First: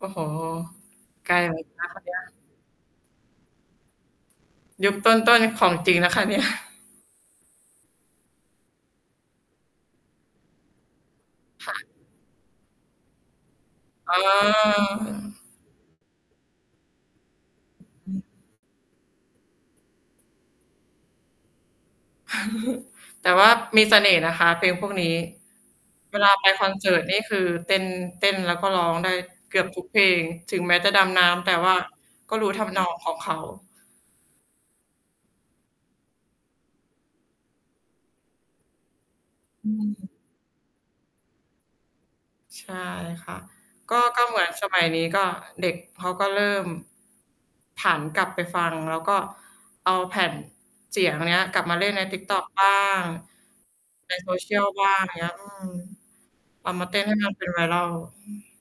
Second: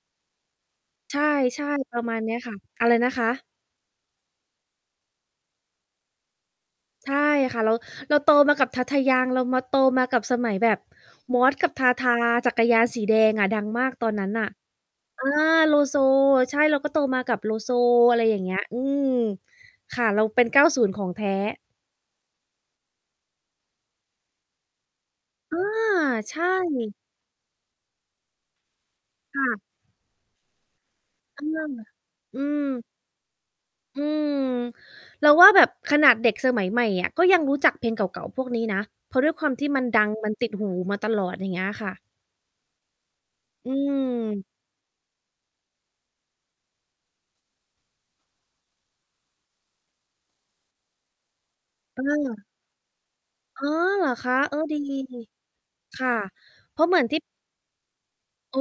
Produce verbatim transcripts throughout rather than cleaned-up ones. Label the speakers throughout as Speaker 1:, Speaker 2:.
Speaker 1: โอ้โฮ
Speaker 2: ใช
Speaker 1: ไกล เหมือ
Speaker 2: ่
Speaker 1: นกันคะ
Speaker 2: ๆ
Speaker 1: เ
Speaker 2: ประมา
Speaker 1: นี้
Speaker 2: ณ เน
Speaker 1: ย
Speaker 2: ี้ยค่ะ อะไรนะคะ?
Speaker 1: ยุคต้น ๆ ของจริงนะคะ เนี่ย
Speaker 2: ใช่ค่ะ เรา เราโตมา กับ ทาทา ยัง เรามา โตมากับสมัยแบบมอสก
Speaker 1: ค
Speaker 2: ับ
Speaker 1: ่
Speaker 2: ท
Speaker 1: ะ
Speaker 2: าทา จักรยานสีแดงอะ ดังมากตอ
Speaker 1: อ
Speaker 2: น
Speaker 1: ๋
Speaker 2: นั้นน่ะ อา
Speaker 1: อ
Speaker 2: โลโซ ใช่ เราก็โตมากับโลโซ
Speaker 1: อ
Speaker 2: อะไ
Speaker 1: ื
Speaker 2: ร
Speaker 1: ม
Speaker 2: อย่างเงี้ย อืม ค่ะ เราเป็น เก้าศูนย์ ของแท้
Speaker 1: แต่ว่ามีเสน่ห์นะคะ เพลงพวกนี้
Speaker 2: อา
Speaker 1: เวลา
Speaker 2: ใช
Speaker 1: ไ
Speaker 2: ่
Speaker 1: ปคอนเสิร์ตนี่คือเต้น เต้นแล้วก็ร้องได้
Speaker 2: ค่
Speaker 1: เ
Speaker 2: ะ
Speaker 1: กือบทุกเพลง ถึงแม้จะดำน้
Speaker 2: อา
Speaker 1: ำ แต่ว่าก็
Speaker 2: อื
Speaker 1: รู้ ทำน
Speaker 2: ม
Speaker 1: อง ของเขา
Speaker 2: อืม เราว่าแบบขนาดเด็กสมัยใหม่อะ ก็ยังรู้จักเพลงเก่า ๆ พวกนี้นะ เพราะด้วยความที
Speaker 1: อ
Speaker 2: ่มัน ด
Speaker 1: ืม
Speaker 2: ัง มันติดหูมาตลอด อย่างเงี้ยค่ะ
Speaker 1: ใช่ค่ะ
Speaker 2: อื
Speaker 1: ก็ ก็เหมือ
Speaker 2: ม
Speaker 1: นสมัยนี้ ก็ เด็กเขาก็เริ่ม ผันกลับไปฟัง แล้วก็เอาแผ่นเสียงเนี้ยกลับมาเล่นใ
Speaker 2: เ
Speaker 1: น TikTok
Speaker 2: ออ
Speaker 1: บ้าง
Speaker 2: อ๋อ เหร
Speaker 1: ใ
Speaker 2: อ
Speaker 1: น
Speaker 2: คะ? เออ
Speaker 1: Social
Speaker 2: ดี
Speaker 1: บ้าง อย่างเงี้ย อืม
Speaker 2: ค่ะ
Speaker 1: เอา
Speaker 2: เพร
Speaker 1: ม
Speaker 2: า
Speaker 1: า
Speaker 2: ะเ
Speaker 1: เ
Speaker 2: ห
Speaker 1: ต
Speaker 2: มื
Speaker 1: ้
Speaker 2: อ
Speaker 1: น
Speaker 2: น
Speaker 1: ใ
Speaker 2: ท
Speaker 1: ห้
Speaker 2: ี่
Speaker 1: มัน เป็น viral อืม
Speaker 2: อ๋อ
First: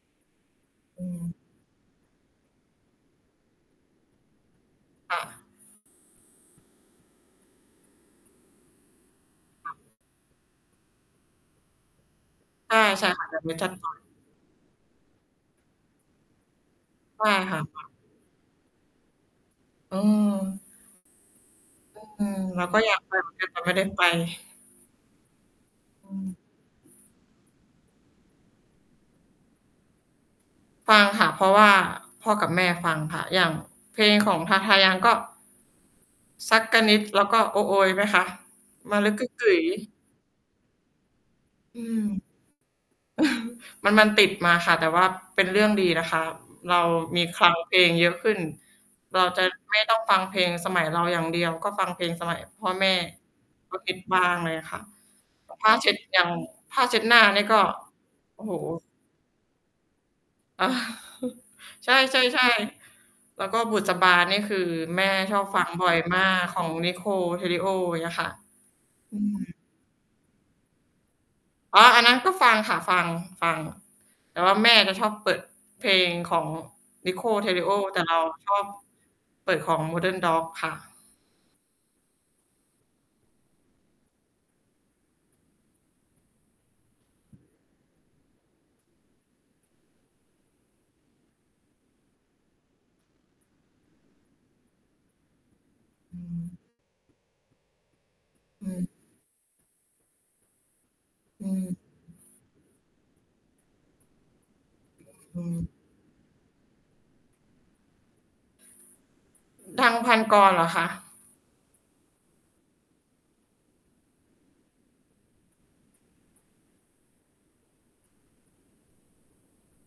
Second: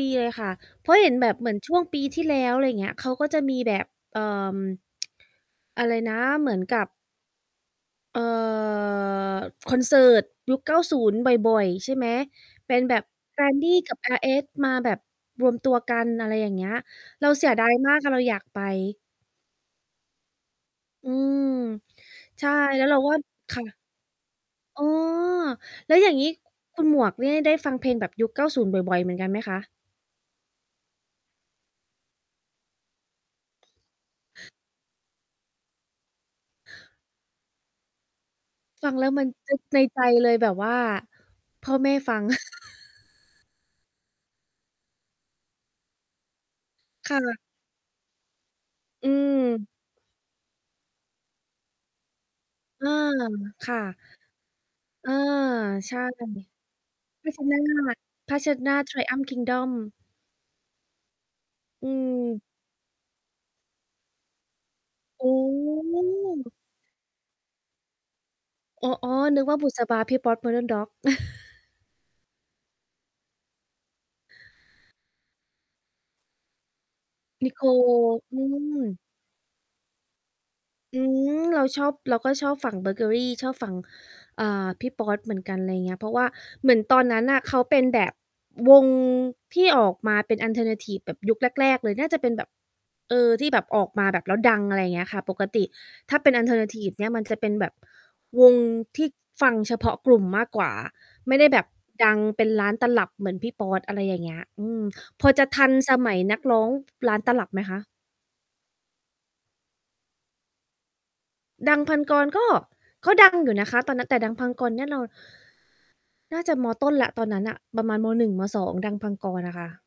Speaker 2: ดีเลยค่ะ เพราะ
Speaker 1: อื
Speaker 2: เห็นแบ
Speaker 1: ม
Speaker 2: บเหมือนช่วงปีที่แล้ว อะไรอย่างเงี้ย เขาก็จะมีแบบ เอ่อ
Speaker 1: ค่ะ
Speaker 2: อะไรนะ เหมือนกับ เอ่อ
Speaker 1: ค
Speaker 2: ค
Speaker 1: ่ะ
Speaker 2: อนเสิร์ตยุค เก้าศูนย์ บ่อย ๆ ใช่ไหม? เ
Speaker 1: ใ
Speaker 2: ป
Speaker 1: ช
Speaker 2: ็
Speaker 1: ่
Speaker 2: นแบ
Speaker 1: ใ
Speaker 2: บ
Speaker 1: ช่ ค่ะ แบ
Speaker 2: แก
Speaker 1: บ
Speaker 2: ร
Speaker 1: เนี้ย
Speaker 2: น
Speaker 1: จ
Speaker 2: ด
Speaker 1: ั
Speaker 2: ี
Speaker 1: ด
Speaker 2: ้
Speaker 1: บ่
Speaker 2: ก
Speaker 1: อ
Speaker 2: ั
Speaker 1: ย
Speaker 2: บอาร์เอส มาแบบรวมตัวกัน อะไรอย่างเงี้ย
Speaker 1: ใช
Speaker 2: เร
Speaker 1: ่
Speaker 2: าเสี
Speaker 1: ค
Speaker 2: ย
Speaker 1: ่ะ
Speaker 2: ดาย
Speaker 1: แบบ
Speaker 2: มากค่ะ เราอยากไป
Speaker 1: เออ
Speaker 2: อืม
Speaker 1: อืม
Speaker 2: ใช่
Speaker 1: เราก็
Speaker 2: แล้ว
Speaker 1: อย
Speaker 2: เร
Speaker 1: า
Speaker 2: า
Speaker 1: ก
Speaker 2: ก
Speaker 1: ไป
Speaker 2: ็
Speaker 1: เหมือนกัน
Speaker 2: ค
Speaker 1: แต่
Speaker 2: ่
Speaker 1: ไม่
Speaker 2: ะ
Speaker 1: ได้ไป
Speaker 2: อ๋อ แล้วอย่
Speaker 1: อ
Speaker 2: า
Speaker 1: ื
Speaker 2: งงี้
Speaker 1: ม
Speaker 2: คุ คุณหมวกเนี่ยได้ฟังเพลงแบบยุค เก้าศูนย์ บ่อย ๆ เหมือนกันไหมคะ?
Speaker 1: ฟังค่ะ เพราะว่าพ่อกับแม่ฟังค่ะ อย่างเพลงของ ทาทา ยัง ก็ "ซักกะนิด" แล้วก็ "โอ๊ะ โอ๊ย" ไหมคะ?
Speaker 2: ฟั
Speaker 1: "ม
Speaker 2: ง
Speaker 1: ะ
Speaker 2: แล้
Speaker 1: ลึ
Speaker 2: ว
Speaker 1: กก
Speaker 2: มั
Speaker 1: ึ
Speaker 2: น
Speaker 1: ๊กก
Speaker 2: จ
Speaker 1: ึ๋
Speaker 2: ึ๊
Speaker 1: ย
Speaker 2: ก
Speaker 1: ย
Speaker 2: ใน
Speaker 1: ์"
Speaker 2: ใจเลยแบบว่า พ่อ
Speaker 1: อื
Speaker 2: แม่
Speaker 1: ม
Speaker 2: ฟัง
Speaker 1: มัน มันติดมาค่ะ แต่ว่าเป็นเรื่องดีนะคะ เรา
Speaker 2: ค่
Speaker 1: มี
Speaker 2: ะ
Speaker 1: คลังเพลงเยอะขึ้น
Speaker 2: อื
Speaker 1: เรา จะ
Speaker 2: ม
Speaker 1: ไม่ต้อง ฟังเพลงสมัยเราอย่างเดียว ก็ฟังเพลงสมัยพ่อ
Speaker 2: เ
Speaker 1: แ
Speaker 2: ออ
Speaker 1: ม่
Speaker 2: ค
Speaker 1: ก
Speaker 2: ่
Speaker 1: ็ฮิ
Speaker 2: ะ
Speaker 1: ต บ้างเลยอะค่ะ
Speaker 2: เออ
Speaker 1: ผ้าเช
Speaker 2: ใ
Speaker 1: ็
Speaker 2: ช
Speaker 1: ด
Speaker 2: ่
Speaker 1: อย่างผ้าเช็ดหน้า
Speaker 2: ผ้า
Speaker 1: เ
Speaker 2: เ
Speaker 1: น
Speaker 2: ช
Speaker 1: ี
Speaker 2: ็
Speaker 1: ่ย
Speaker 2: ดห
Speaker 1: ก
Speaker 2: น้า
Speaker 1: ็
Speaker 2: ผ้า
Speaker 1: โอ้
Speaker 2: เช
Speaker 1: โ
Speaker 2: ็
Speaker 1: ฮ
Speaker 2: ดหน้า Triumphs Kingdom อ
Speaker 1: ใ
Speaker 2: ื
Speaker 1: ช่
Speaker 2: ม
Speaker 1: ๆ ๆ แล้วก็ "บุษบา" นี่คือแม่
Speaker 2: โอ
Speaker 1: ชอบฟังบ่อยมาก
Speaker 2: ้
Speaker 1: ของ นิโคล เทริโอ เงี้ยค่ะ
Speaker 2: อ๋อ
Speaker 1: อื
Speaker 2: ๆ
Speaker 1: ม
Speaker 2: นึกว่า "บุษบา" พี่ป๊อด Modern Dog
Speaker 1: อ๋อ อันนั้นก็ฟังค่ะ ฟัง ฟัง แต่ว่าแม่จะชอบเปิดเพลงของ นิโคล เ
Speaker 2: น
Speaker 1: ท
Speaker 2: ิ
Speaker 1: ร
Speaker 2: โ
Speaker 1: ิ
Speaker 2: คล
Speaker 1: โอ แต่เราอ
Speaker 2: อื
Speaker 1: ะชอบ
Speaker 2: ม
Speaker 1: เปิดของ Modern Dog ค่ะ
Speaker 2: อืม เราชอบ เราก็ชอบฝั่งเบอเกอรี่ ชอบฝั่ง อ่า พี่ป๊อดเหมือนกัน ไรเงี้ย เพราะว่าเหมือนตอนนั้นน่ะ เขาเป็นแบบวงที่ออกมาเป็นออลเทอร์นาทิฟแบบยุคแรก ๆ เลย น่าจะเป็นแบบ เออ ที่แบบออกมาแบบแล้วดัง อะไรอย่างเงี้ยค่ะ ปกติถ้
Speaker 1: อื
Speaker 2: าเ
Speaker 1: อ
Speaker 2: ป็
Speaker 1: ฮ
Speaker 2: นออลเท
Speaker 1: ึ
Speaker 2: อร์นาทิฟเนี่ยมันจะเป็นแบบวง
Speaker 1: อืม
Speaker 2: ที่ฟังเฉพาะกลุ่มมากกว่า ไม่
Speaker 1: อ
Speaker 2: ได
Speaker 1: ื
Speaker 2: ้แบ
Speaker 1: ม
Speaker 2: บดังเป็นล้านตลับเหมือนพี่ป๊อด อะไรอย่างเงี้ย อืม พอ
Speaker 1: อื
Speaker 2: จะท
Speaker 1: ม
Speaker 2: ันสมัยนักร้อง ล้าน ตลับไหมคะ?
Speaker 1: ดัง พันกร เหรอคะ?
Speaker 2: ดัง พันกร ก็ ก็ดังอยู่นะคะ ตอนนั้น แต่ดัง พังกร เนี่ยเรา น่าจะ ม.ต้น แล้ว ตอนนั้นน่ะ ประมาณ ม. หนึ่ง ม. สอง ดัง พังกร น่ะค่ะ